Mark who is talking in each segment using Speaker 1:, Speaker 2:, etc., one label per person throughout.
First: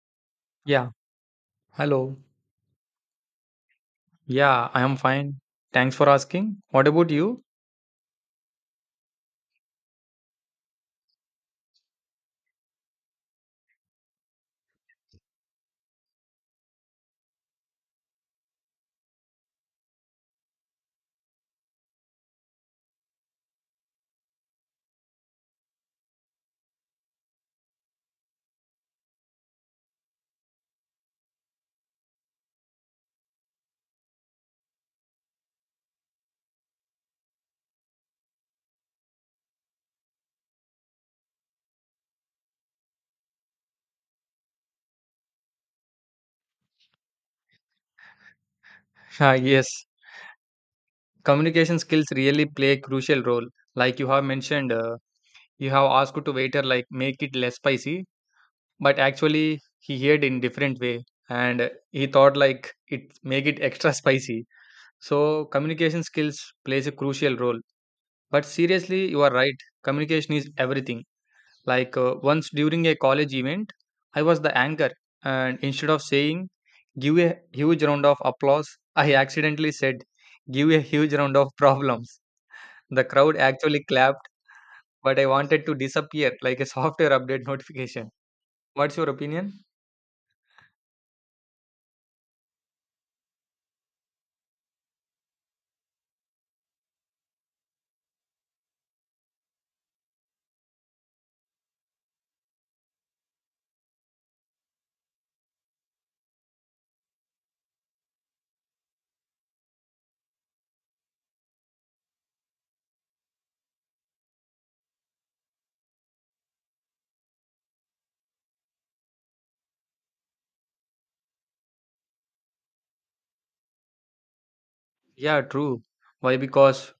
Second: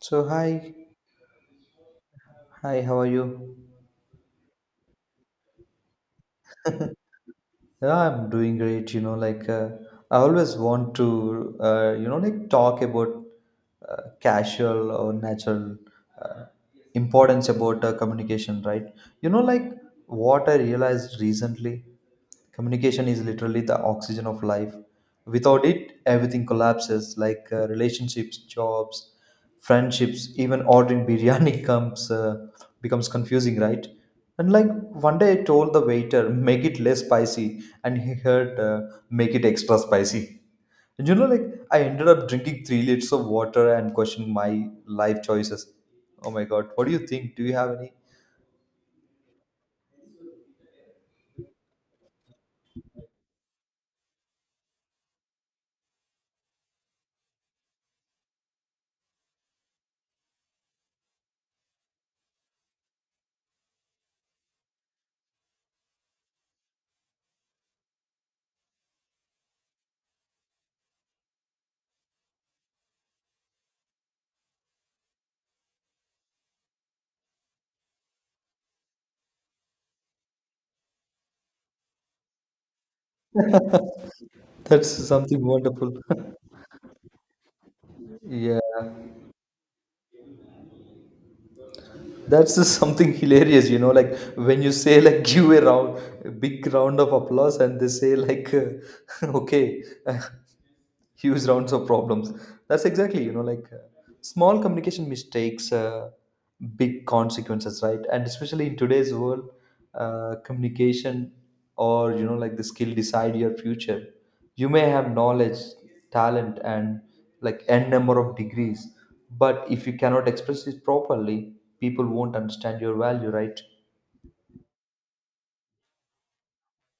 Speaker 1: So hi.
Speaker 2: Yeah, hello.
Speaker 1: Hi, how are you?
Speaker 2: Yeah, I am fine. Thanks for asking. What about you?
Speaker 1: Yeah, I'm doing great. Like I always want to, like talk about casual or natural uh, importance about communication, right? Like what I realized recently, communication is literally the oxygen of life. Without it, everything collapses, like relationships, jobs, friendships, even ordering biryani comes becomes confusing, right? And like one day I told the waiter, make it less spicy, and he heard, make it extra spicy. And like I ended up drinking 3 liters of water and questioning my life choices. Oh my god, what do you think? Do you have any?
Speaker 2: Ah, yes, communication skills really play a crucial role. Like you have mentioned, you have asked to waiter like make it less spicy, but actually he heard in different way and he thought like it make it extra spicy. So communication skills plays a crucial role. But seriously, you are right. Communication is everything. Like once during a college event, I was the anchor, and instead of saying give a huge round of applause, I accidentally said give a huge round of problems. The crowd actually clapped,
Speaker 1: That's
Speaker 2: but I
Speaker 1: something
Speaker 2: wanted to
Speaker 1: wonderful.
Speaker 2: disappear like a software update notification.
Speaker 1: Yeah,
Speaker 2: What's your opinion?
Speaker 1: that's just something hilarious. Like when you say like give a round, a big round of applause, and they say like, okay, huge rounds of problems. That's exactly, like small communication mistakes, big consequences, right? And especially in today's world, communication, or like the skill decide your future. You may have knowledge, talent, and like n number of degrees, but if you cannot express it properly, people won't understand your value, right?
Speaker 2: Yeah, true. Why? Because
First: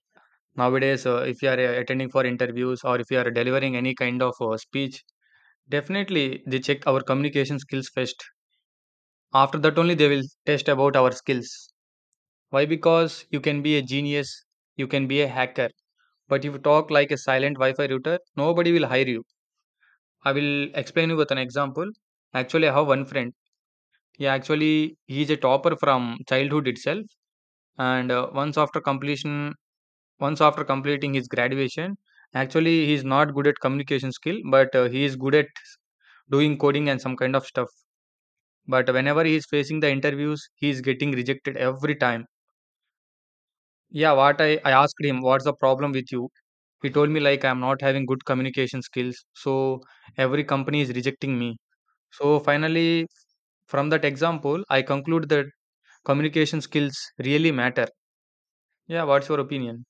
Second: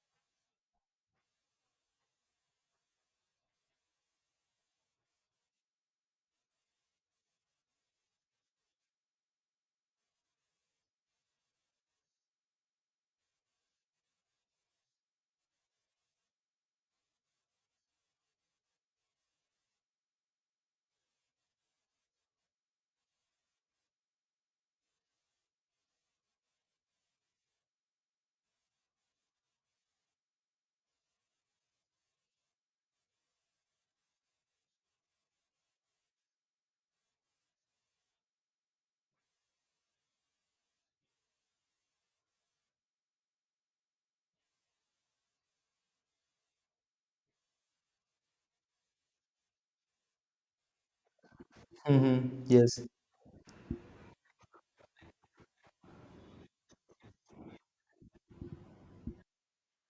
Speaker 2: nowadays, if you are attending for interviews or if you are delivering any kind of speech, definitely they check our communication skills first. After that, only they will test about our skills. Why? Because you can be a genius, you can be a hacker, but if you talk like a silent Wi Fi router, nobody will hire you. I will explain you with an example. Actually, I have one friend. He's a topper from childhood itself, and once after completing his graduation, actually he's not good at communication skill, but he is good at doing coding and some kind of stuff. But whenever he is facing the interviews, he is getting rejected every time. Yeah, what I asked him, what's the problem with you? He told me like I'm not having good communication skills, so every company is rejecting me. So
Speaker 1: Hmm. Yes.
Speaker 2: finally, from that example, I conclude that communication skills really matter. Yeah, what's your opinion?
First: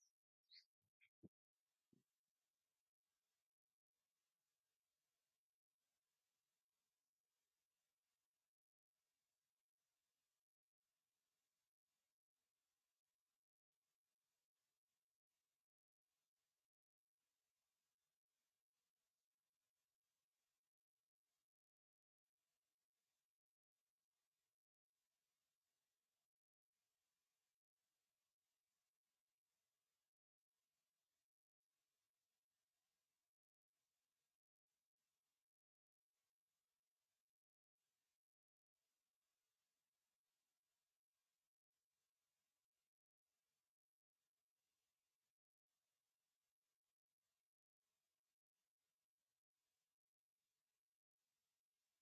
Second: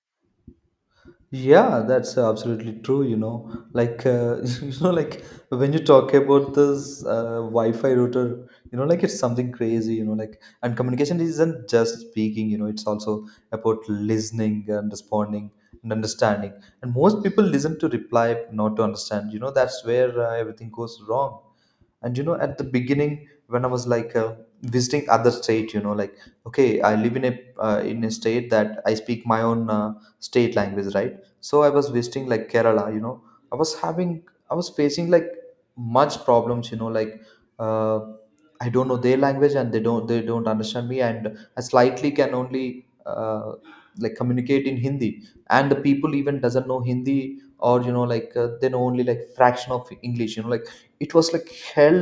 Speaker 1: Yeah, that's absolutely true. Like when you talk about this Wi-Fi router, like it's something crazy. And communication isn't just speaking. It's also about listening and responding and understanding. And most people listen to reply, not to understand. That's where everything goes wrong. And at the beginning, when I was like visiting other state, like okay, I live in a in a state that I speak my own state language, right? So I was visiting like Kerala, you know. i was having I was facing like much problems, uh, I don't know their language, and they don't understand me, and I slightly can only uh, like communicate in Hindi, and the people even doesn't know Hindi, or they know only like fraction of English, like it was like hell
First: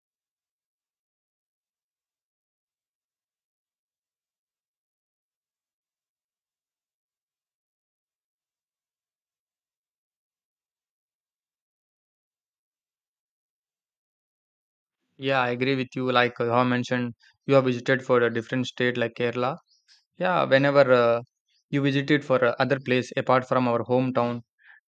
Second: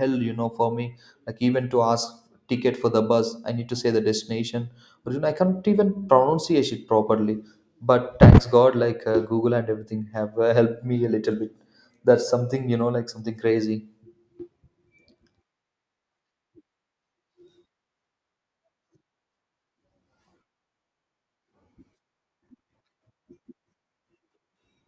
Speaker 1: hell you know, for me. Like even to ask ticket for the bus, I need to say the destination, but I can't even pronunciate it properly. But thanks god, like Google and everything have helped me a little bit. That's something, like something crazy.
Speaker 2: Yeah, I agree with you. Like how I mentioned, you have visited for a different state like Kerala. Yeah, whenever you visited for other place apart from our hometown,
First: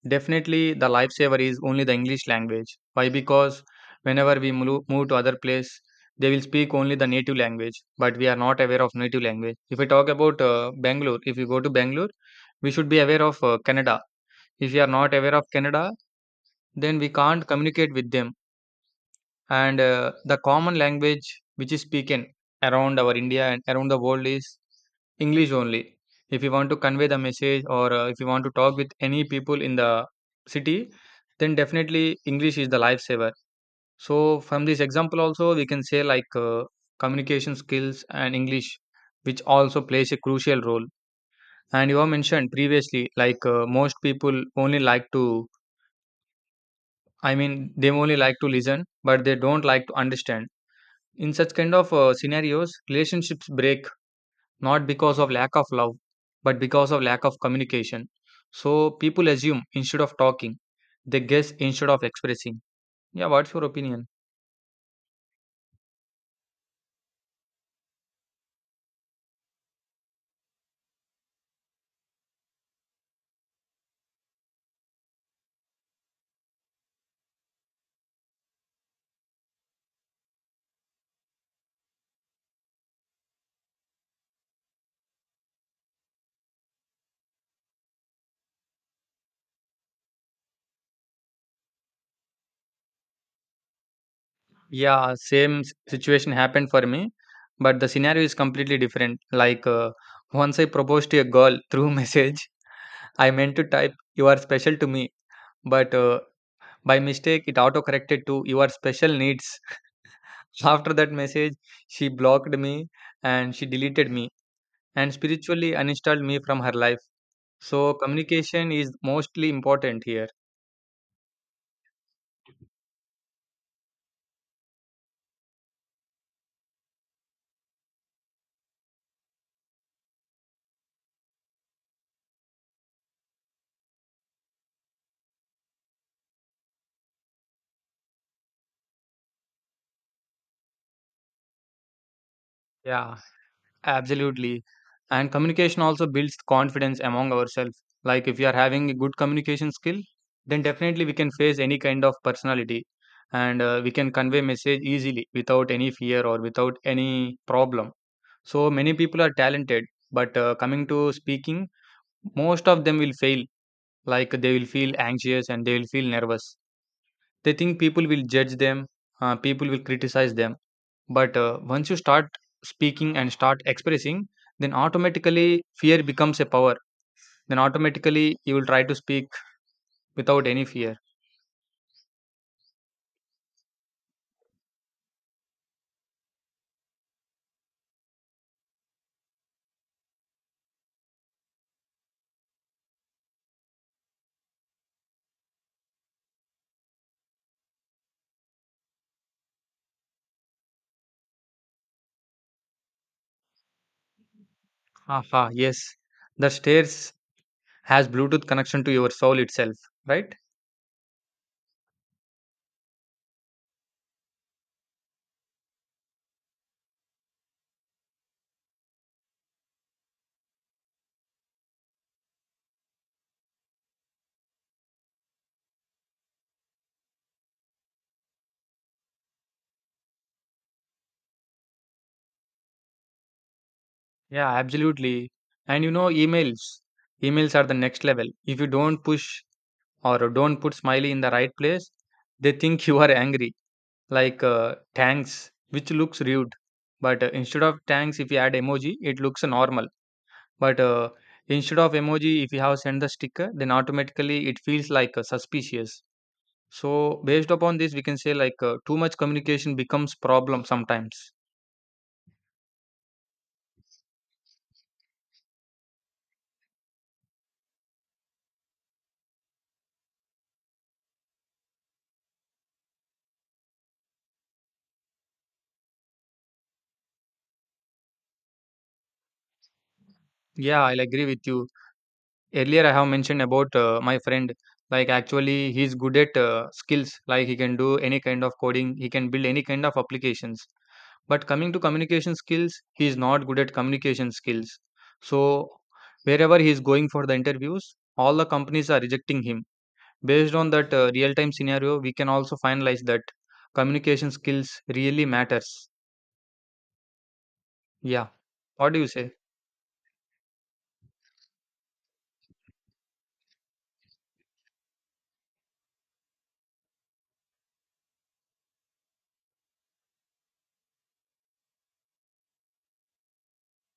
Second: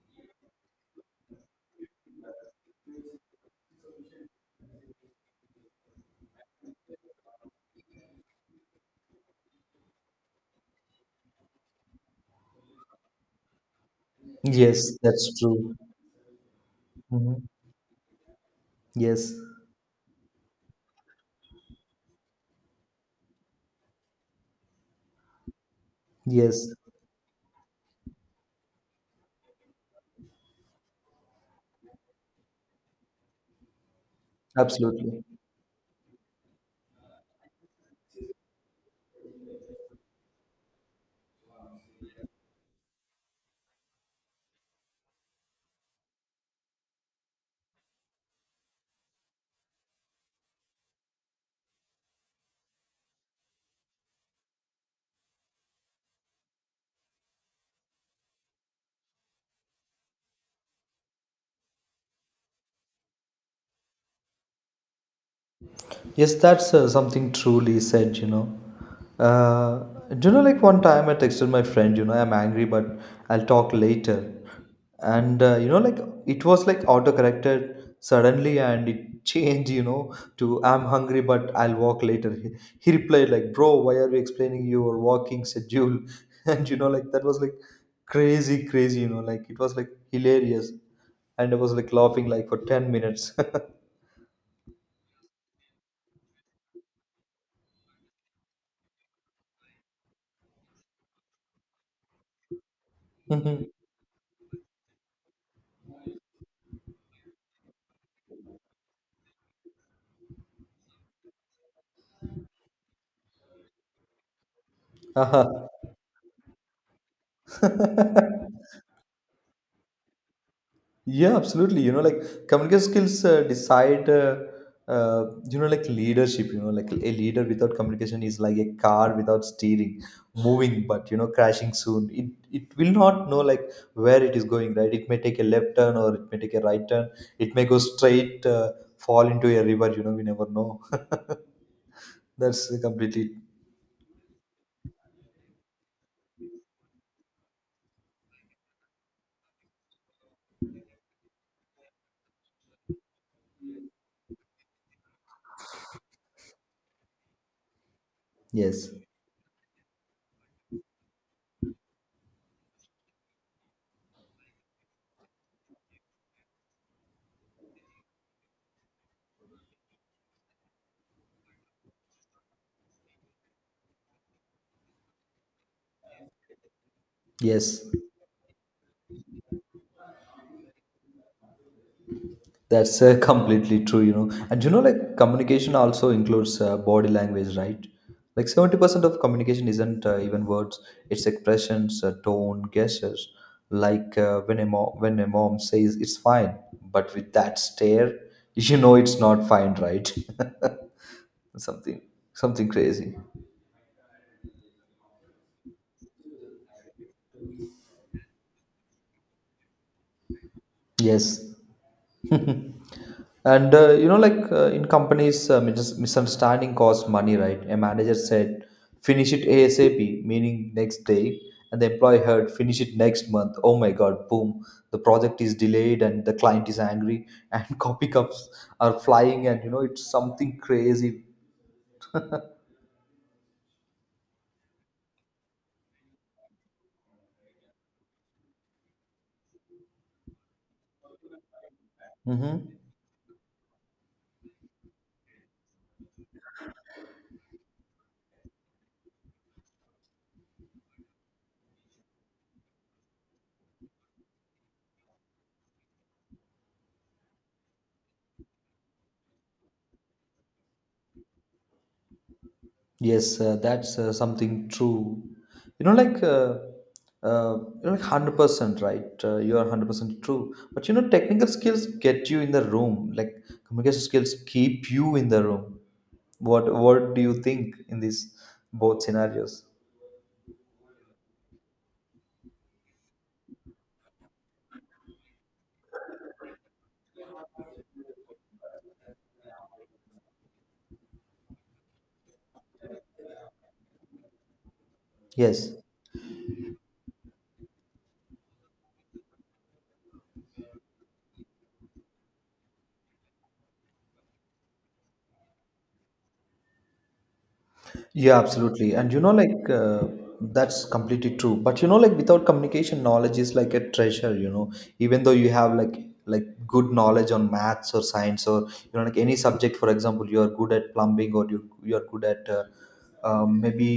Speaker 2: definitely the lifesaver is only the English language. Why? Because whenever we move to other place, they will speak only the native language, but we are not aware of native language. If we talk about Bangalore, if you go to Bangalore, we should be aware of Canada. If
Speaker 1: Yes,
Speaker 2: we are not
Speaker 1: that's
Speaker 2: aware of
Speaker 1: true.
Speaker 2: Canada, then we can't
Speaker 1: Mhm.
Speaker 2: communicate with them,
Speaker 1: Yes.
Speaker 2: and the common language which is spoken around our India and around the world is English only. If you
Speaker 1: Yes.
Speaker 2: want to convey the message, or if you want to talk with any people in the city, then definitely English is the lifesaver. So from this example
Speaker 1: Absolutely.
Speaker 2: also we can say like communication skills and English which also plays a crucial role. And you have mentioned previously like most people only like to, I mean, they only like to listen but they don't like to understand. In such kind of scenarios, relationships break not because of lack of love, but because of lack of communication. So people assume instead of talking, they guess instead of expressing. Yeah, what's your opinion?
Speaker 1: Yes, that's something truly said. Uh, do you know, like one time I texted my friend, I'm angry, but I'll talk later. And, like it was like auto corrected suddenly, and it changed, to I'm hungry, but I'll walk later. He replied, like, bro, why are you explaining your walking schedule? And, like that was like crazy, crazy, like it was like hilarious. And I was like laughing like for 10 minutes.
Speaker 2: Yeah, same situation happened for me, but the scenario is completely different. Like once I proposed to a girl through message, I meant to
Speaker 1: Mhm.
Speaker 2: type "You are special to me," but by mistake it auto corrected to "You are special needs." After that message, she blocked me and she deleted me and
Speaker 1: Haha.
Speaker 2: spiritually uninstalled me from her life. So, communication is mostly important here.
Speaker 1: Yeah, absolutely. Like communication skills decide, like leadership. Like a leader without communication is like a car without steering, moving but crashing soon. It will not know like where it is going. Right? It may take a left turn, or it may take a right turn. It may go straight, fall into a river. We never know. That's
Speaker 2: Yeah,
Speaker 1: completely
Speaker 2: absolutely. And communication also builds confidence among ourselves. Like, if you are having a good communication skill, then definitely we can face any kind of personality, and we can convey message easily without any fear or without any problem. So,
Speaker 1: yes,
Speaker 2: many people are talented, but coming to speaking, most of them will fail. Like, they will feel anxious and they will feel nervous. They think people will judge them, people will criticize them. But once you start speaking and start expressing, then automatically fear becomes a power. Then
Speaker 1: yes.
Speaker 2: automatically you will try to speak without any fear.
Speaker 1: That's completely true. And like communication also includes body language, right? Like 70% of communication isn't even words. It's expressions, tone, gestures. Like when a mom says it's fine, but with that stare, you know it's not fine, right? Something, something crazy.
Speaker 2: Aha, yes, the stairs has bluetooth connection to your soul itself, right?
Speaker 1: Yes. And like in companies, misunderstanding costs money, right? A manager said finish it ASAP, meaning next day, and the employee heard finish it next month. Oh my god, boom, the project is delayed, and the client is angry, and copy cups are flying, and it's something crazy.
Speaker 2: Yeah, absolutely. And you know, emails are the next level. If you don't push or don't put smiley in the right place, they
Speaker 1: Hmm.
Speaker 2: think you are angry. Like tanks, which looks rude, but instead of tanks, if you add emoji it looks normal. But instead of emoji, if you have sent the sticker, then automatically it feels like suspicious. So based upon this, we can say like too much communication becomes problem sometimes.
Speaker 1: Yes, that's something true. You know, like, uh, 100%, right? You are 100% true. But, technical skills get you in the room. Like, communication skills keep you in the room. What do you think in these both scenarios?
Speaker 2: Yeah, I'll agree with you. Earlier I have mentioned about my friend. Like, actually he's good at skills. Like, he can do any kind of coding, he can build any kind of applications, but coming to communication skills, he is not good at communication skills. So
Speaker 1: Yes.
Speaker 2: wherever he is going for the interviews, all the companies are rejecting him. Based on that real time scenario, we can also finalize that communication skills really matters. Yeah,
Speaker 1: Yeah,
Speaker 2: what
Speaker 1: absolutely.
Speaker 2: do you
Speaker 1: And
Speaker 2: say?
Speaker 1: like that's completely true. But like without communication, knowledge is like a treasure. Even though you have like good knowledge on maths or science, or like any subject. For example, you are good at plumbing, or you are good at maybe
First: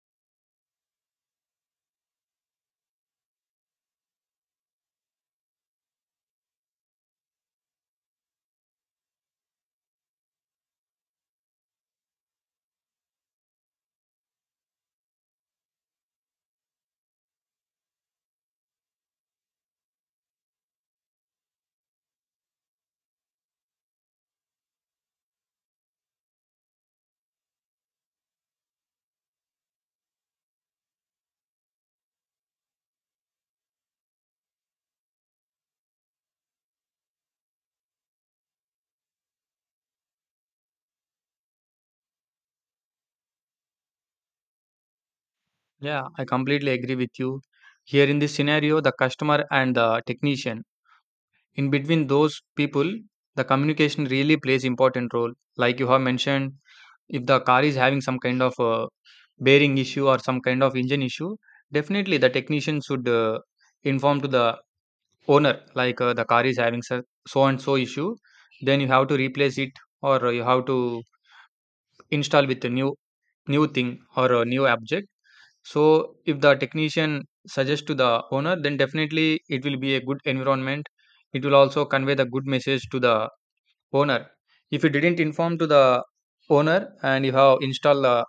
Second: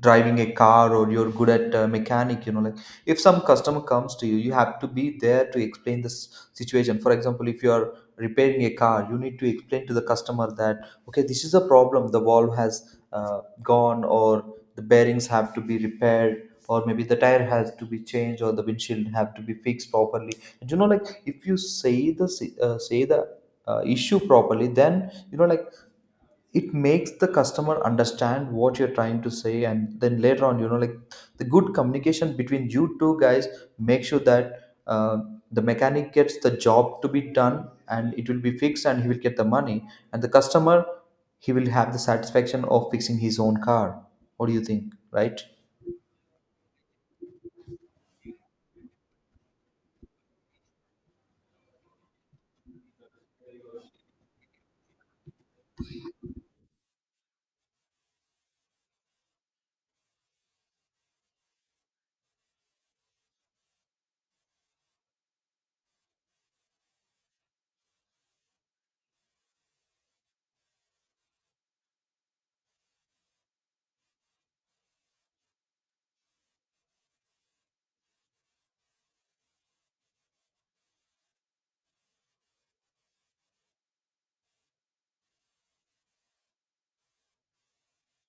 Speaker 1: driving a car, or you're good at mechanic. Like if some customer comes to you, you have to be there to explain this situation. For example, if you are repairing a car, you need to explain to the customer that okay, this is a problem, the valve has gone, or the bearings have to be repaired, or maybe the tire has to be changed, or the windshield have to be fixed properly. And like if you say say the issue properly, then like it makes the customer understand what you're trying to say. And then later on, like the good communication between you two guys make sure that the mechanic gets the job to be done, and it will be fixed, and he will get the money. And the customer, he will have the satisfaction of fixing his own car. What do you think, right?
Speaker 2: Yeah, I completely agree with you. Here in this scenario, the customer and the technician, in between those people the communication really plays important role. Like you have mentioned, if the car is having some kind of bearing issue or some kind of engine issue, definitely the technician should inform to the owner like the car is having so so and so issue. Then you have to replace it, or you have to install with a new thing or a new object. So if the technician suggests to the owner, then definitely it will be a good environment. It will also convey the good message to the owner. If you didn't inform to the owner and you have installed the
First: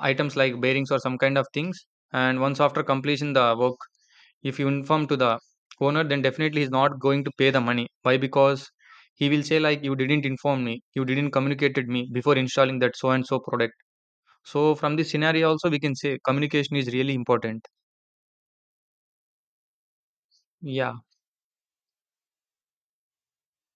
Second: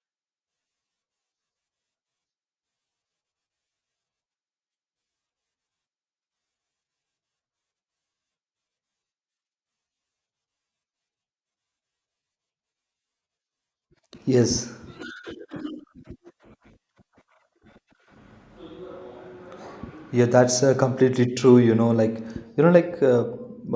Speaker 2: items like bearings or some kind of things, and once after completion the work, if you inform to the owner, then definitely he's not going to pay the money. Why? Because he will say like you didn't inform me, you didn't communicated me before installing that so and so product.
Speaker 1: Yes.
Speaker 2: So from this scenario also we can say communication is really important.
Speaker 1: Yeah, that's
Speaker 2: Yeah,
Speaker 1: completely true. You know, like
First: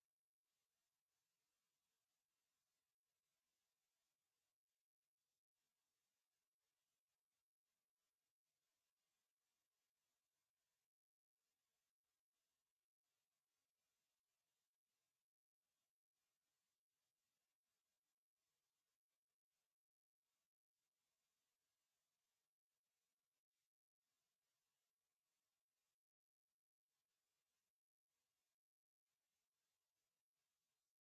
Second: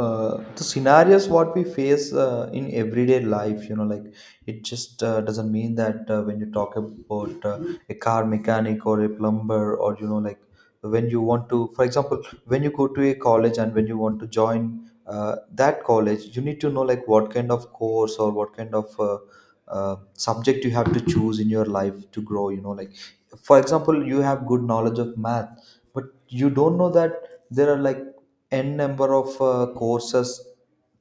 Speaker 1: the scenarios what we face in everyday life. Like it just doesn't mean that when you talk about a car mechanic or a plumber, or like when you want to, for example, when you go to a college and when you want to join that college, you need to know like what kind of course or what kind of subject you have to choose in your life to grow. For example, you have good knowledge of math, but you don't know that there are like n number of courses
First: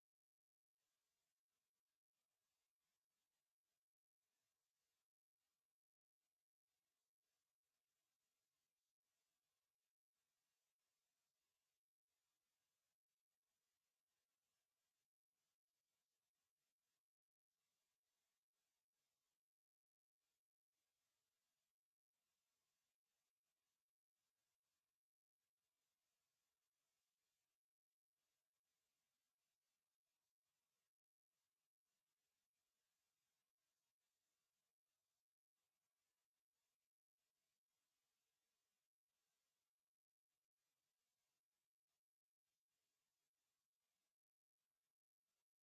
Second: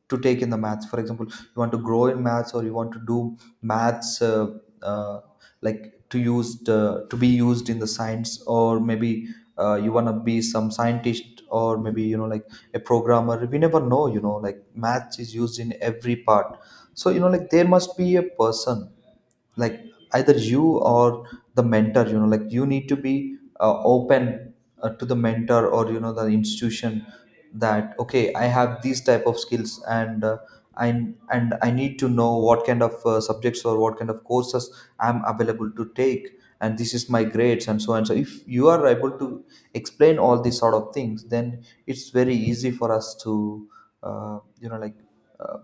Speaker 1: to take in the maths. For example, you want to grow in maths, or you want to do maths uh, like to be used in the science, or maybe you want to be some scientist, or maybe like a programmer. We never know. Like maths is used in every part, so like there must be a person, like either you or the mentor. Like you need to be open to the mentor, or you know the institution, that okay, I have these type of skills, and I, and I need to know what kind of subjects or what kind of courses I'm available to take, and this is my grades, and so on. So if you are able to explain all these sort of things, then it's very easy for us to like uh,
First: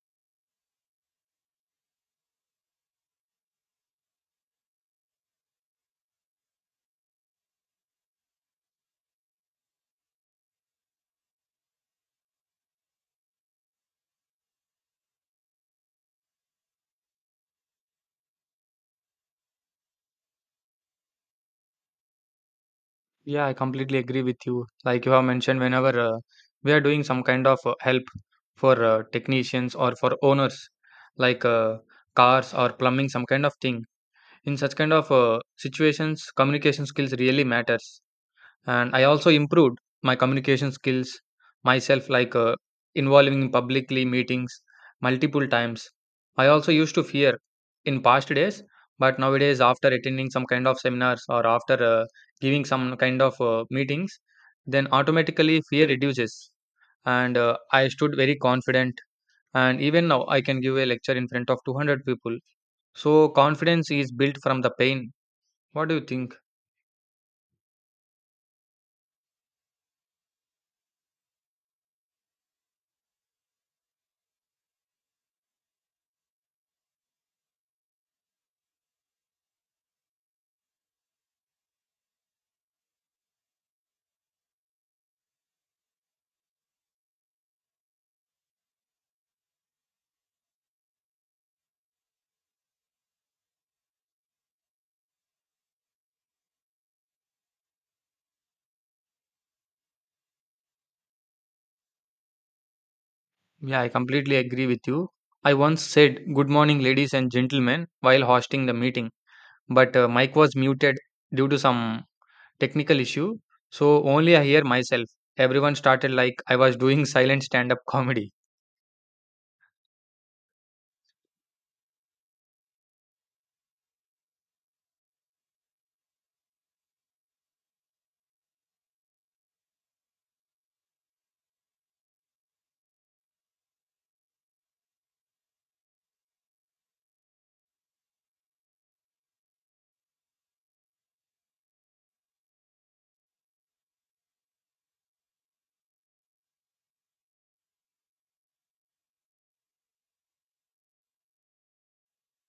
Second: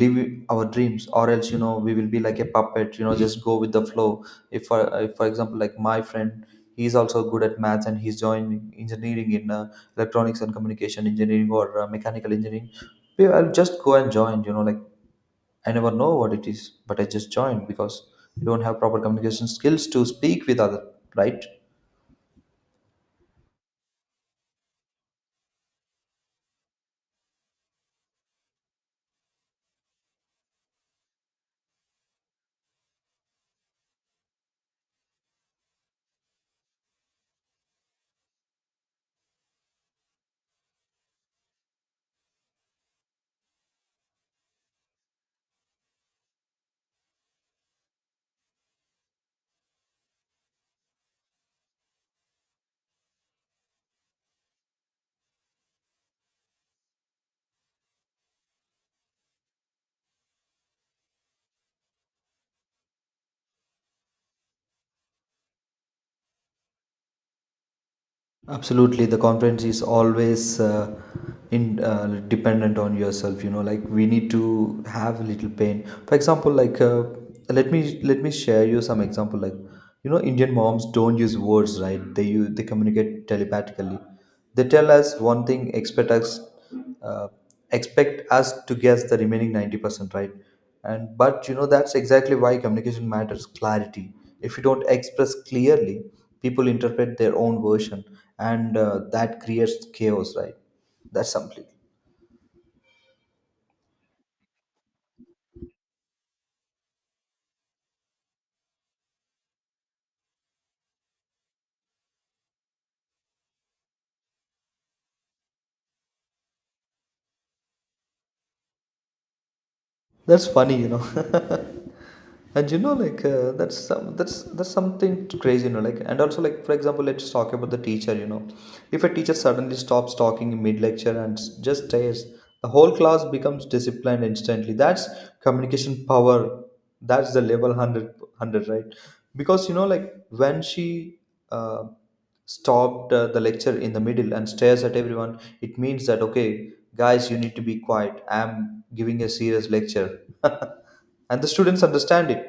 Speaker 1: live our dreams, or else we will be like a puppet, just go with the flow. If for if, for example, like my friend, he's also good at maths, and he's joining engineering in electronics and communication engineering, or mechanical engineering. I'll just go and join, like I never know what it is, but I just joined, because you don't have proper communication skills to speak with other, right?
Speaker 2: yeah, I completely agree with you. Like you have mentioned, whenever we are doing some kind of help for technicians or for owners, like cars or plumbing, some kind of thing. In such kind of situations, communication skills really matters. And I also improved my communication skills myself like involving in publicly meetings multiple times. I also used to fear in past days, but nowadays after attending some kind of seminars or after giving some kind of meetings, then automatically fear reduces, and I stood very confident, and even now I can give a lecture in front of 200 people. So confidence is built from the pain. What do you think?
Speaker 1: Absolutely, the confidence is always in dependent on yourself. Like we need to have a little pain. For example, like let me share you some example. Like Indian moms don't use words, right? They communicate telepathically. They tell us one thing, uh, expect us to guess the remaining 90%, right? And but you know that's exactly why communication matters. Clarity. If you don't express clearly, people interpret their own version, and that creates chaos, right? That's something.
Speaker 2: Yeah, I completely agree with you. I once said, "Good morning, ladies and gentlemen," while hosting the meeting, but mic was muted due to some technical issue. So only I hear myself. Everyone started like I was doing silent stand up comedy.
Speaker 1: That's funny, you know. And you know, like that's something crazy, you know, like. And also, like, for example, let's talk about the teacher. You know, if a teacher suddenly stops talking in mid lecture and just stares, the whole class becomes disciplined instantly. That's communication power. That's the level 100, right? Because you know, like when she uh, stopped the lecture in the middle and stares at everyone, it means that, okay, guys, you need to be quiet, I'm giving a serious lecture. And the students understand it.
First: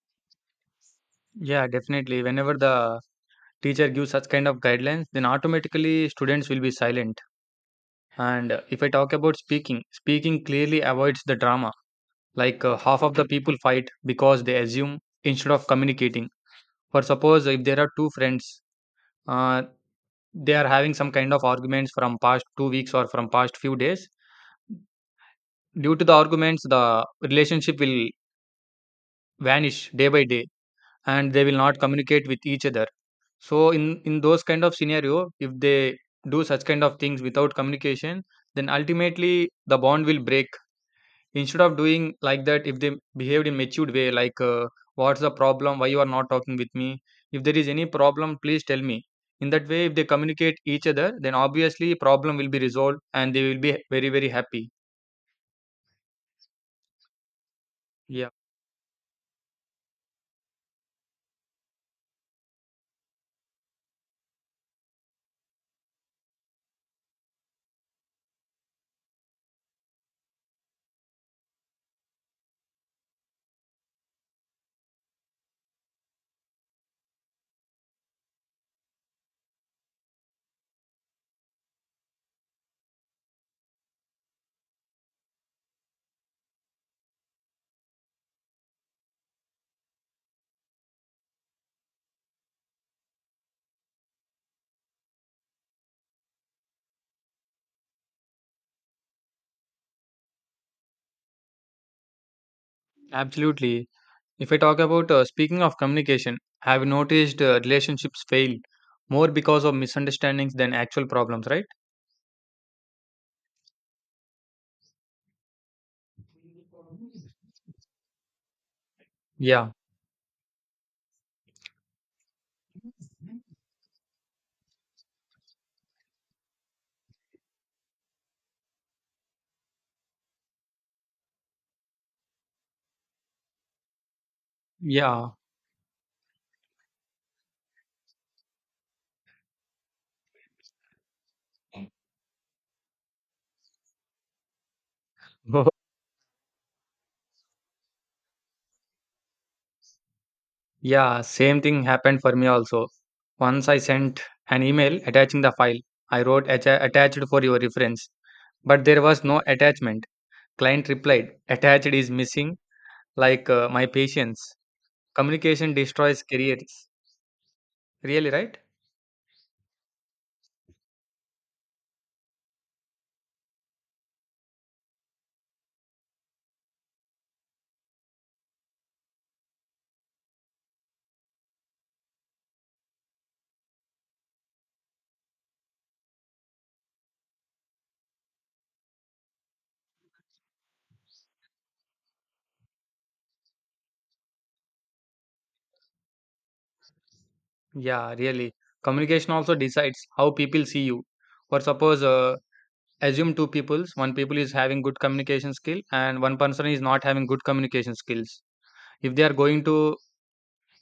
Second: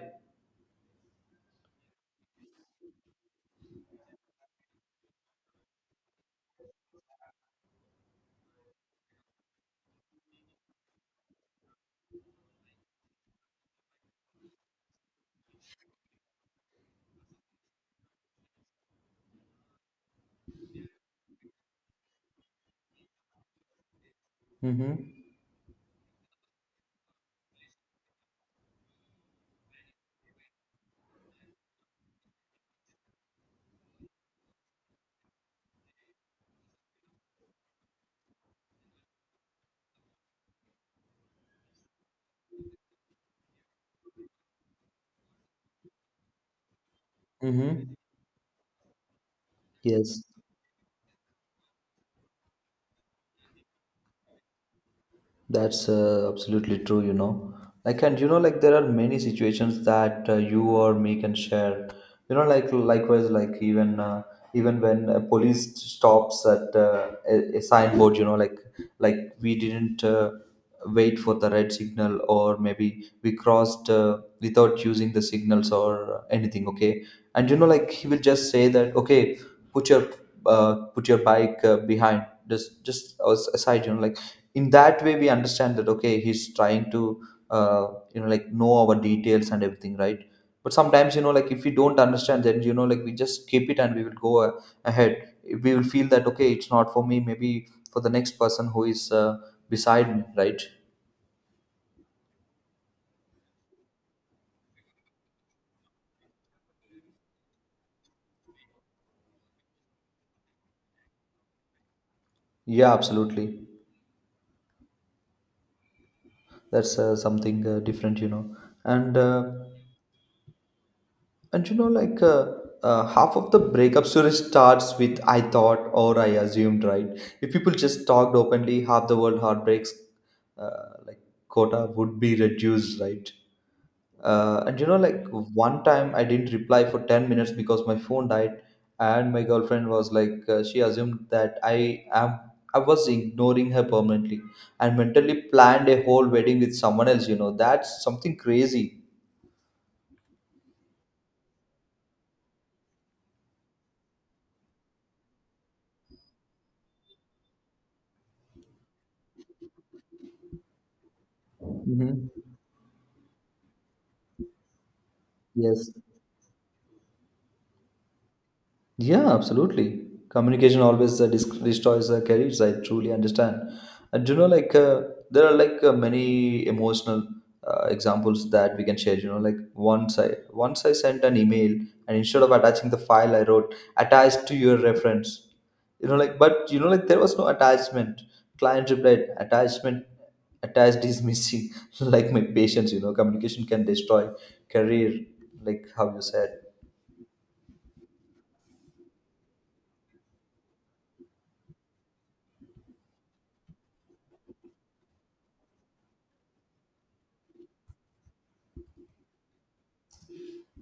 Speaker 2: Yeah, definitely. Whenever the teacher gives such kind of guidelines, then automatically students will be silent. And if I talk about speaking, speaking clearly avoids the drama. Like half of the people fight because they assume instead of communicating. For suppose, if there are two friends, uh, they are having some kind of arguments from past 2 weeks or from past few days.
Speaker 1: Mm-hmm.
Speaker 2: Due to the arguments, the relationship will vanish day by day, and they will not communicate with each other. So in those kind of scenario, if they do such kind of things without communication, then ultimately the bond will break. Instead of doing like that, if they behaved in matured way like what's the problem, why you are not talking with me, if there is any
Speaker 1: Mm-hmm.
Speaker 2: problem please tell me, in that way if they
Speaker 1: Yes.
Speaker 2: communicate each other, then obviously problem will be resolved and they will be very very happy.
Speaker 1: That's absolutely true, you know. Like, and you
Speaker 2: Yeah,
Speaker 1: know, like there are many situations that you or me can share. You know, like, likewise, like even when a police stops at a signboard, you know, like, like we didn't wait for the red signal, or maybe we crossed without using the signals or anything. Okay, and you know, like he will just say that, okay, put your put your bike behind, just aside, you know, like, in that way we understand that, okay, he's trying to uh, you know, like, know our details and everything, right? But sometimes, you know, like if we don't understand, then you know, like we just skip it and we will go ahead. We will feel that, okay, it's not for me, maybe for the next person who is beside me, right?
Speaker 2: absolutely. If I talk about speaking of communication, I have noticed relationships fail more because of misunderstandings than actual problems, right?
Speaker 1: Yeah, absolutely. That's something different, you know. And
Speaker 2: Yeah,
Speaker 1: And you know, like, half of the breakup story starts with I thought or I assumed, right? If people just talked openly, half the world heartbreaks, like, quota would be reduced, right? And you know, like,
Speaker 2: yeah.
Speaker 1: one time I didn't reply for 10 minutes because my phone died, and my girlfriend was like, she assumed that I am. I was ignoring her permanently and mentally planned a whole wedding with someone else, you know. That's something crazy.
Speaker 2: Yeah, same thing happened for me also. Once I sent an email attaching the file. I wrote, attached for your reference," but there was no attachment. Client replied, attached is
Speaker 1: Mm-hmm.
Speaker 2: missing, like my patience. Communication
Speaker 1: Yes.
Speaker 2: destroys careers. Really, right?
Speaker 1: Yeah, absolutely. Communication always destroys careers. I truly understand. And you know, like, there are like, many emotional examples that we can share. You know, like, once I sent an email, and instead of attaching the file, I wrote attached to your reference. You know, like, but you know, like there was no attachment. Client replied, attachment attached is missing. Like my patience, you know, communication can destroy career, like how you said.
Speaker 2: Yeah, really. Communication also decides how people see you. For suppose, assume two peoples, one people is having good communication skill and one person is not having good communication skills. If they are going to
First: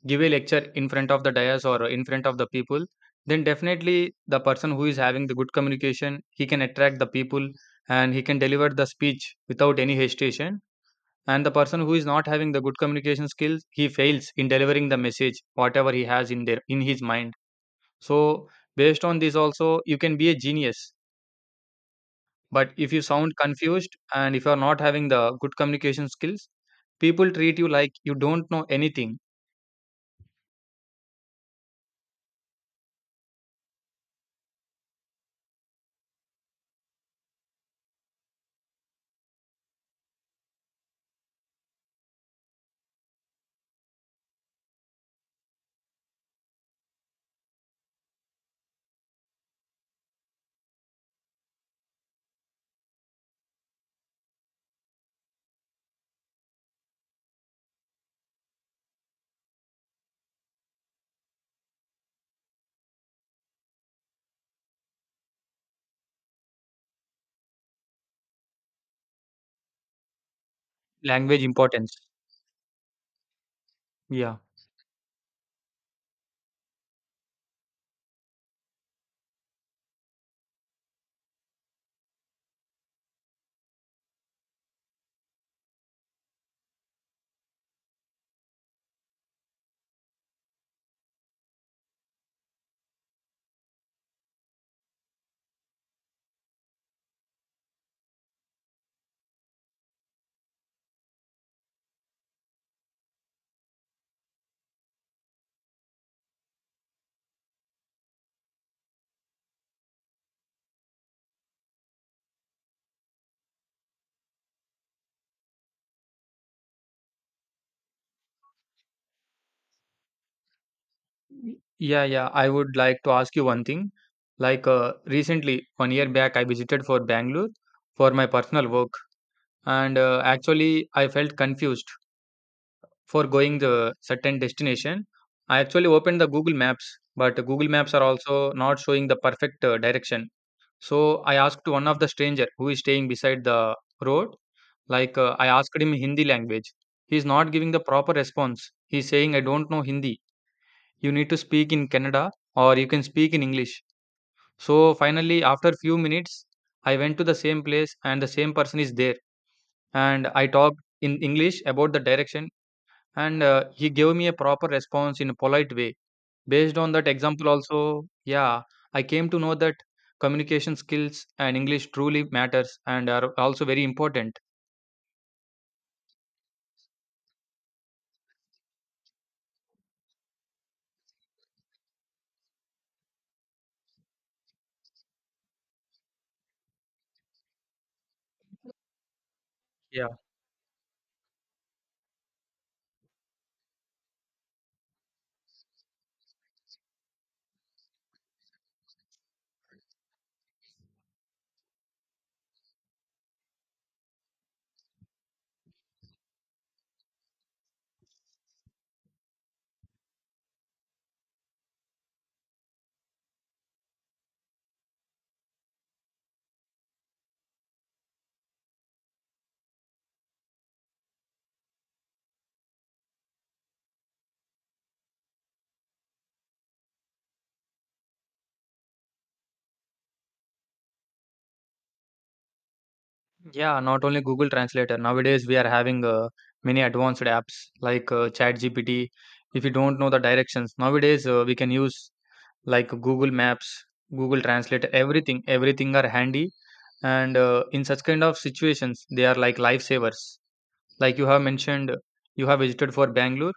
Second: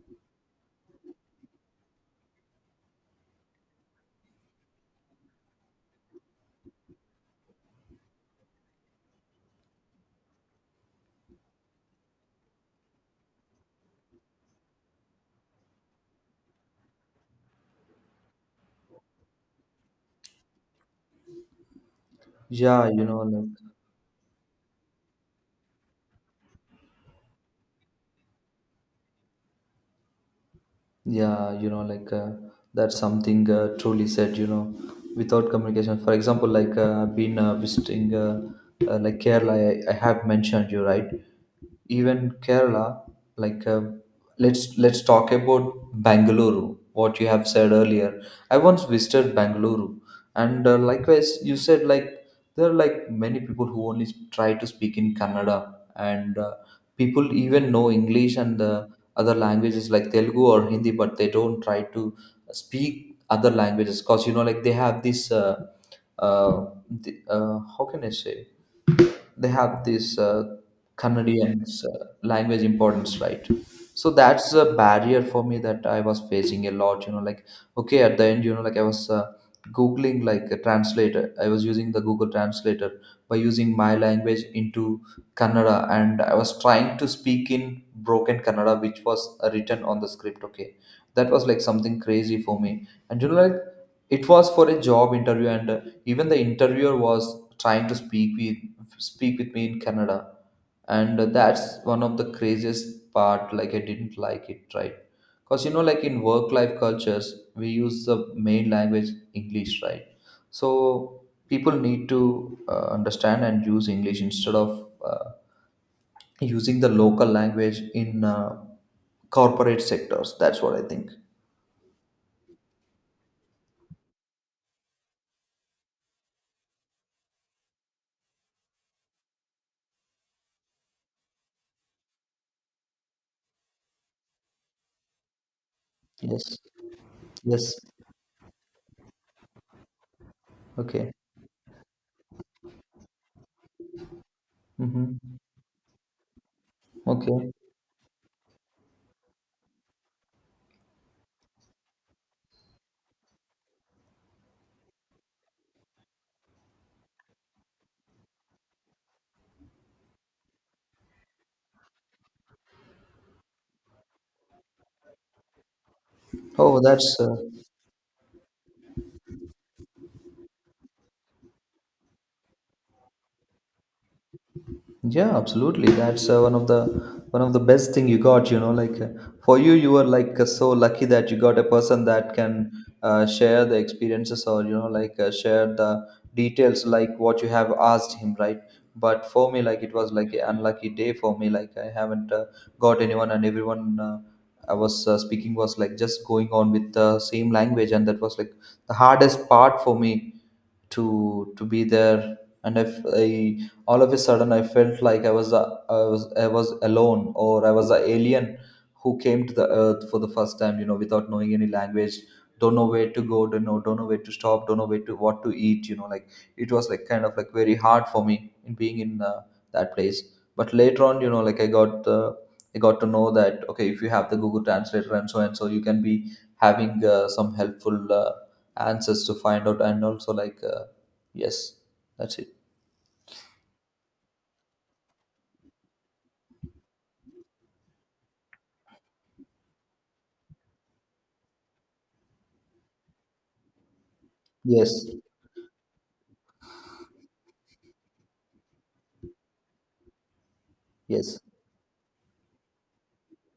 Speaker 2: give a lecture in front of the dais or in front of the people, then definitely the person who is having the good communication, he can attract the people and he can deliver the speech without any hesitation. And the person who is not having the good communication skills, he fails in delivering the message whatever he has in there in his mind. So based on this also, you can be a genius. But
Speaker 1: Yeah,
Speaker 2: if you
Speaker 1: you know,
Speaker 2: sound
Speaker 1: like.
Speaker 2: confused and if you are not having the good communication skills, people treat you like you don't know anything.
Speaker 1: Yeah, you know, like, that's something truly said, you know, without communication. For example, like I've been visiting like Kerala, I have mentioned you, right? Even Kerala, like uh, let's talk about Bangalore, what you have said earlier. I once visited Bangalore, and likewise, you said, like, there are, like, many people who only try to speak in Kannada, and people even know English and other languages like Telugu or Hindi, but they don't try to speak other languages, because you know, like they have this uh, how can I say, they have this
Speaker 2: Language
Speaker 1: Canadians
Speaker 2: importance,
Speaker 1: language importance, right? So
Speaker 2: yeah.
Speaker 1: that's a barrier for me that I was facing a lot, you know, like. Okay, at the end, you know, like I was googling, like, a translator. I was using the Google translator by using my language into Kannada, and I was trying to speak in broken Kannada, which was written on the script. Okay, that was like something crazy for me. And you know, like, it was for a job interview, and even the interviewer was trying to speak with me in Kannada, and that's one of the craziest part. Like, I didn't like it, right? Because you know, like, in work life cultures, we use the main language English, right? So people need to understand and use English instead of using the local language in corporate sectors. That's what I think.
Speaker 2: Yeah, yeah. I would like to ask you one thing. Recently, 1 year back, I visited for Bangalore for my personal work, and actually, I felt confused for going the certain destination. I actually opened the Google
Speaker 1: Yes.
Speaker 2: Maps, but Google
Speaker 1: Yes.
Speaker 2: Maps are also not showing the perfect direction.
Speaker 1: Okay.
Speaker 2: So I asked one of the stranger who is staying beside the road.
Speaker 1: Mm-hmm.
Speaker 2: I asked him in Hindi language. He is not
Speaker 1: Okay.
Speaker 2: giving the proper response. He's saying I don't know Hindi, you need to speak in Kannada or you can speak in English. So finally, after few minutes, I went to the same place and the same person is there. And I talked in English about the direction, and he gave me a proper response in a polite way. Based
Speaker 1: Oh,
Speaker 2: on that
Speaker 1: that's
Speaker 2: example, also, yeah, I came to know that communication skills and English truly matters and are also very important.
Speaker 1: yeah, absolutely. That's one of the best thing you got. You know, like, for you, you were like, so lucky that you got a person that can share the experiences, or you know, like, share the details, like what you have asked him, right? But for me, like, it was
Speaker 2: Yeah.
Speaker 1: like an unlucky day for me. Like, I haven't got anyone, and everyone I was speaking was like just going on with the same language, and that was like the hardest part for me to be there. And if I all of a sudden I felt like I was alone, or I was an alien who came to the earth for the first time, you know, without knowing any language. Don't know where to go, don't know where to stop, don't know where to what to eat, you know, like, it was like kind of like very hard for me in being in that place. But later on, you know, like, I got to know that, okay, if you have the Google translator and so and so, you can be having some helpful answers to find out. And also, like, yes, that's it.
Speaker 2: Yeah, not only Google Translator. Nowadays, we are having many advanced apps like ChatGPT. If you don't know the directions, nowadays we can use like Google Maps, Google Translator,
Speaker 1: Yes.
Speaker 2: everything. Everything are handy. And in such kind of situations, they are like lifesavers. Like you
Speaker 1: Yes.
Speaker 2: have mentioned, you have visited for Bangalore.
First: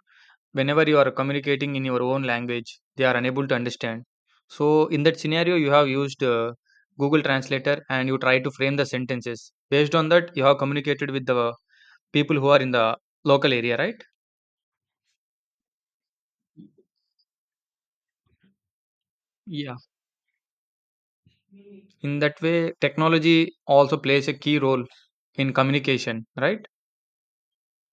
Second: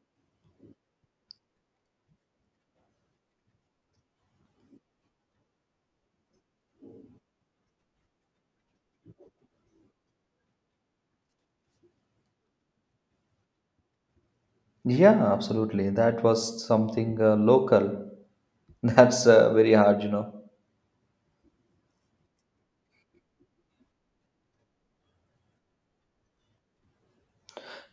Speaker 2: Whenever you are communicating in your own language, they are unable to understand. So in that scenario, you have used Google Translator and you try to frame the sentences. Based on that, you have communicated with the people who are in the local area, right?
Speaker 1: Yeah, absolutely. That was something local. That's very
Speaker 2: Yeah.
Speaker 1: hard, you know.
Speaker 2: In that way, technology also plays a key role in communication, right?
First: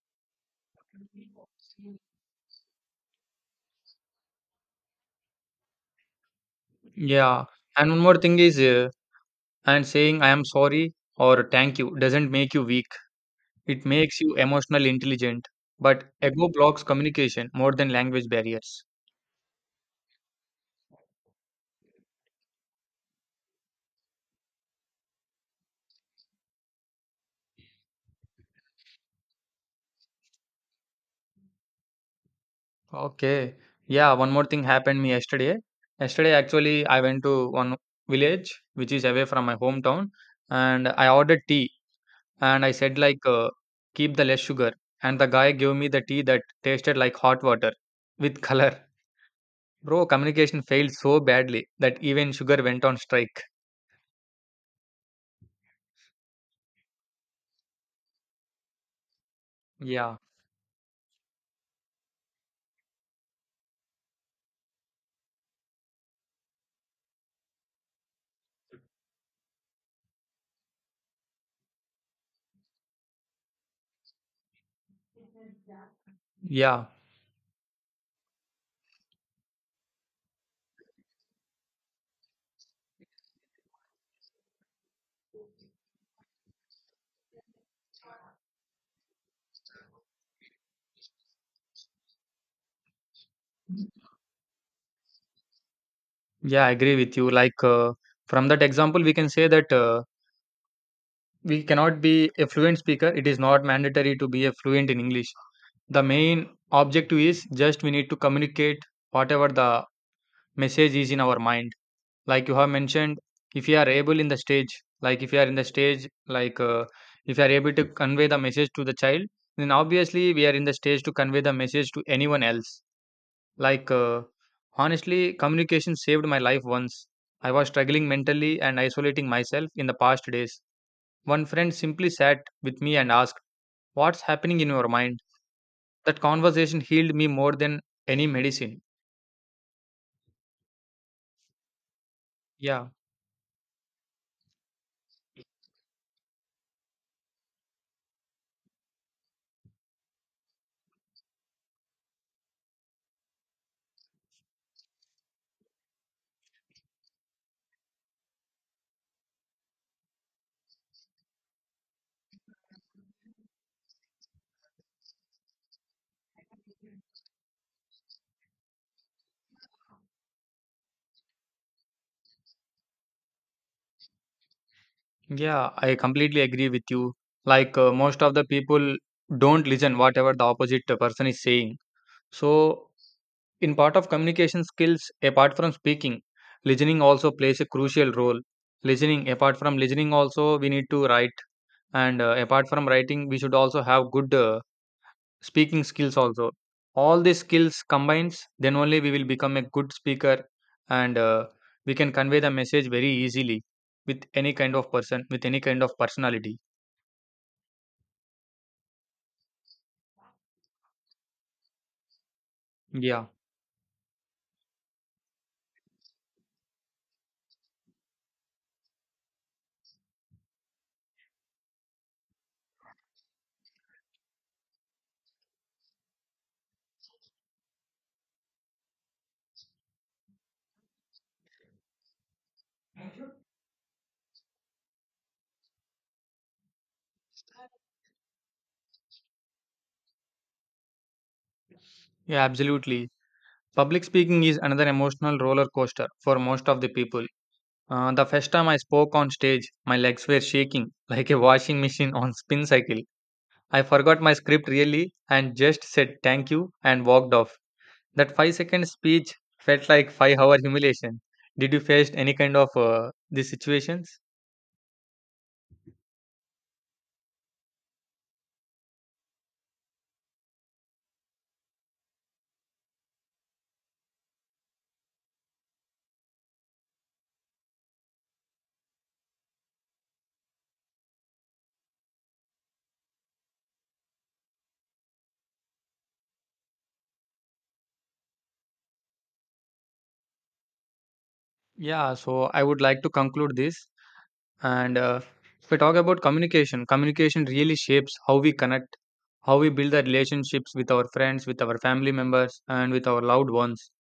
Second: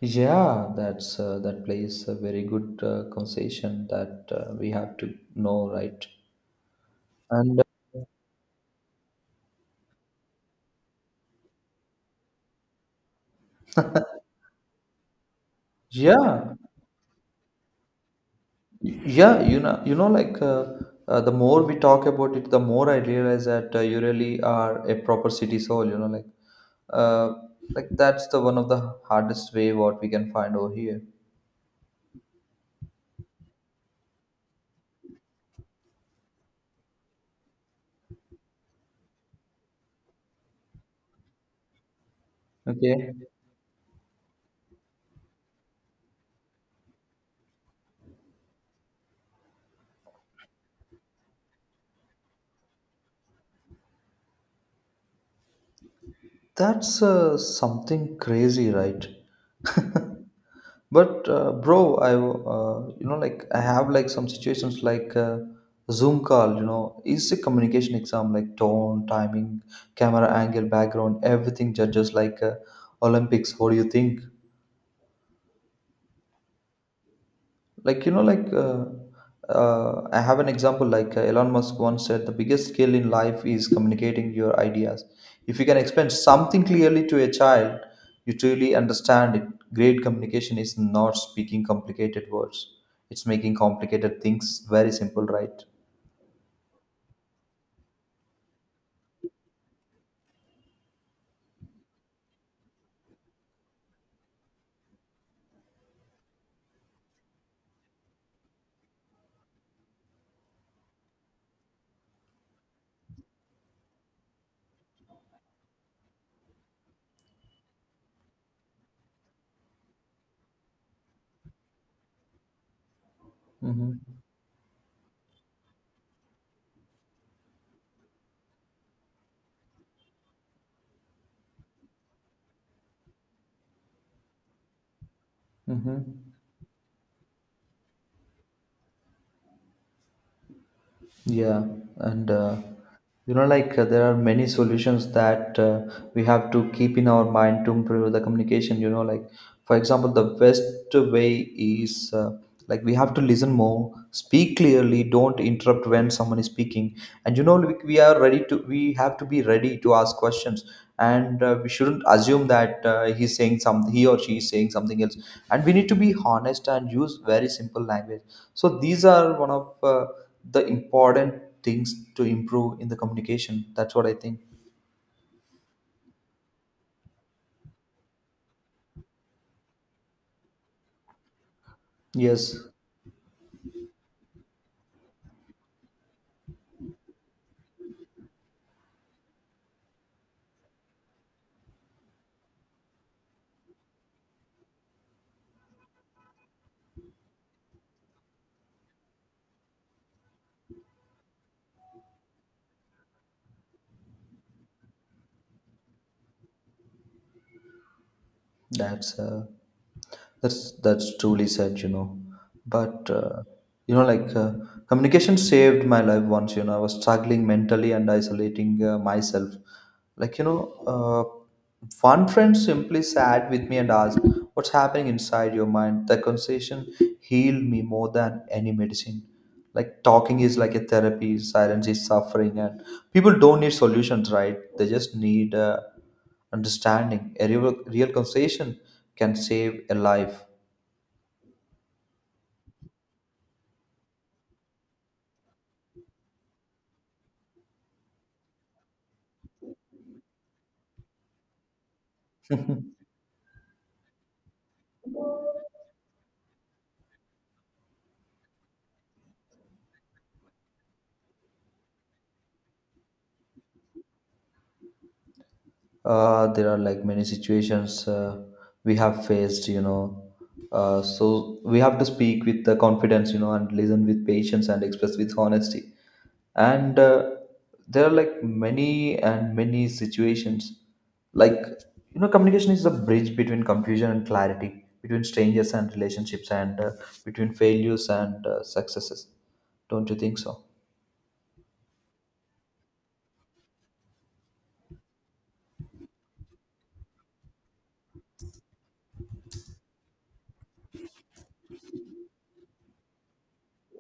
Speaker 1: Yeah, that's that plays a very good conversation that we have to know, right?
Speaker 2: Yeah.
Speaker 1: And
Speaker 2: And one more thing is, and saying I am sorry or thank you doesn't make you weak. It makes you emotional intelligent, but ego
Speaker 1: yeah.
Speaker 2: blocks communication more than language barriers.
Speaker 1: Yeah, you know. You know, like, the more we talk about it, the more I realize that you really are a proper city soul. You know, like, uh, like that's the one of the hardest way what we can find over here.
Speaker 2: Okay. Yeah, one more thing happened me yesterday. Yesterday actually I went to one village which is away from my hometown and I ordered tea, and I said
Speaker 1: Okay.
Speaker 2: like keep the less sugar, and the guy gave me the tea that tasted like hot water with color. Bro, communication failed so badly that even sugar went on strike.
Speaker 1: That's something crazy, right?
Speaker 2: Yeah.
Speaker 1: But bro, I you know, like, I have like some situations like Zoom call, you know, it's a communication exam like tone, timing, camera angle, background, everything judges like Olympics. What do you think?
Speaker 2: Yeah.
Speaker 1: Like, you know, like, I have an example like Elon Musk once said the biggest skill in life is communicating your ideas. If you can explain something clearly to a child, you truly understand it. Great communication is not speaking complicated words. It's making complicated things very simple, right?
Speaker 2: Yeah, I agree with you. From that example we can say that we cannot be a fluent speaker. It is not mandatory to be a fluent in English. The main objective is just we need to communicate whatever the message is in our mind. Like you have mentioned, if you are able in the stage, like if you are in the stage, like uh, if you are able to convey the message to the child, then obviously we are in the stage to convey the message to anyone else. like
Speaker 1: Mm-hmm.
Speaker 2: uh, Honestly, communication saved my life once. I was struggling mentally and isolating myself in the past days. One friend simply sat with me and asked, "What's happening in your mind?"
Speaker 1: Mm-hmm.
Speaker 2: That conversation healed me more than any medicine.
Speaker 1: Yeah, and
Speaker 2: Yeah,
Speaker 1: you know, like, there are many solutions that we have to keep in our mind to improve the communication. You know, like, for example, the best way is we have to listen more, speak clearly, don't interrupt when someone is speaking, and you know, we are ready to we have to be ready to ask questions, and we shouldn't assume that he's saying something, he or she is saying something else, and we need to be honest and use very simple language. So these are one of the important things to improve in the communication. That's what I think.
Speaker 2: yeah, I completely agree with you. Most of the people don't listen whatever the opposite person is saying.
Speaker 1: Yes,
Speaker 2: So, in part of communication skills, apart from speaking, listening also plays a crucial role. Listening, apart from listening, also we need to write, and apart from writing, we should also have good speaking skills also. All these skills combines, then only we will become a good speaker, and we can convey the message very easily with any kind of person, with any kind of personality.
Speaker 1: that's uh, that's truly said, you know. But
Speaker 2: Yeah.
Speaker 1: you know, like, communication saved my life once. You know, I was struggling mentally and isolating myself. Like, you know, one friend simply sat with me and asked, "What's happening inside your mind?" That conversation healed me more than any medicine. Like, talking is like a therapy. Silence is suffering, and people don't need solutions, right? They just need. Understanding a real, real conversation can save a life.
Speaker 2: Yeah, absolutely. Public speaking is another emotional roller coaster for most of the people. The first time I spoke on stage, my legs were shaking like a washing machine on spin cycle. I forgot my script, really, and just said thank you and walked off. That 5 second speech felt like 5 hour humiliation. Did you face any kind of these situations?
Speaker 1: There are like many situations we have faced, you know. So we have to speak with the confidence, you know, and listen with patience and express with honesty. And there are like many and many situations. Like, you know, communication is the bridge between confusion and clarity, between strangers and relationships, and between failures and successes. Don't you think so?
Speaker 2: Yeah, so I would like to conclude this. And if we talk about communication, communication really shapes how we connect, how we build the relationships with our friends, with our family members, and with our loved ones,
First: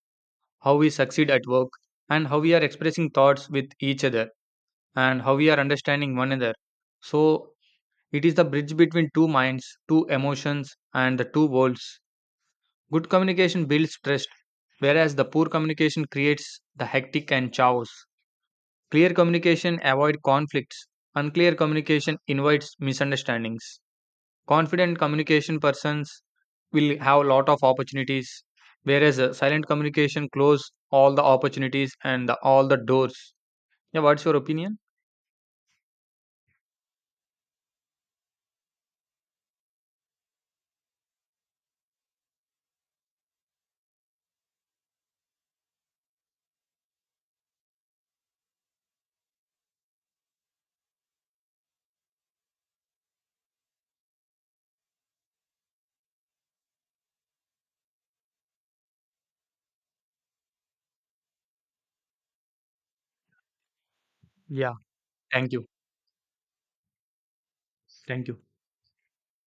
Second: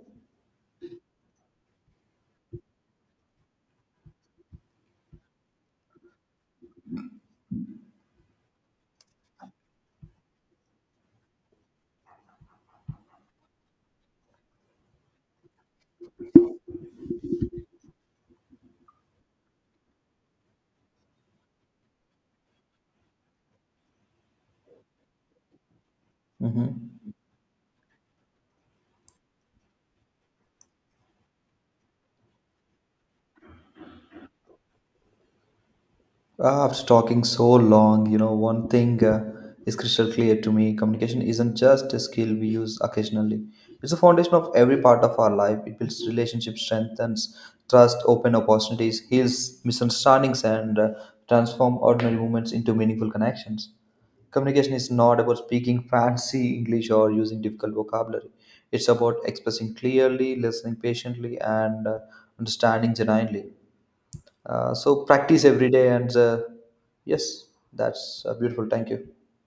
Speaker 2: how we succeed at work, and how we are expressing thoughts with each other, and how we are understanding one another. So it is the bridge between two minds, two emotions, and the two worlds. Good communication builds trust, whereas the poor communication creates the hectic and chaos. Clear communication avoids conflicts. Unclear communication invites misunderstandings. Confident communication persons will
Speaker 1: Mm-hmm.
Speaker 2: have a lot of opportunities, whereas silent communication close all the opportunities and the, all the doors. Yeah, what's your opinion?
Speaker 1: Ah, after talking so long, you know, one thing is crystal clear to me. Communication isn't just a skill we use occasionally. It's the foundation of every part of our life. It builds relationships, strengthens trust, open opportunities, heals misunderstandings, and transform ordinary moments into meaningful connections. Communication is not about speaking fancy English or using difficult vocabulary. It's about expressing clearly, listening patiently, and understanding genuinely.
Speaker 2: Yeah.
Speaker 1: So practice
Speaker 2: Thank you.
Speaker 1: every day, and yes, that's
Speaker 2: Thank you.
Speaker 1: beautiful. Thank you.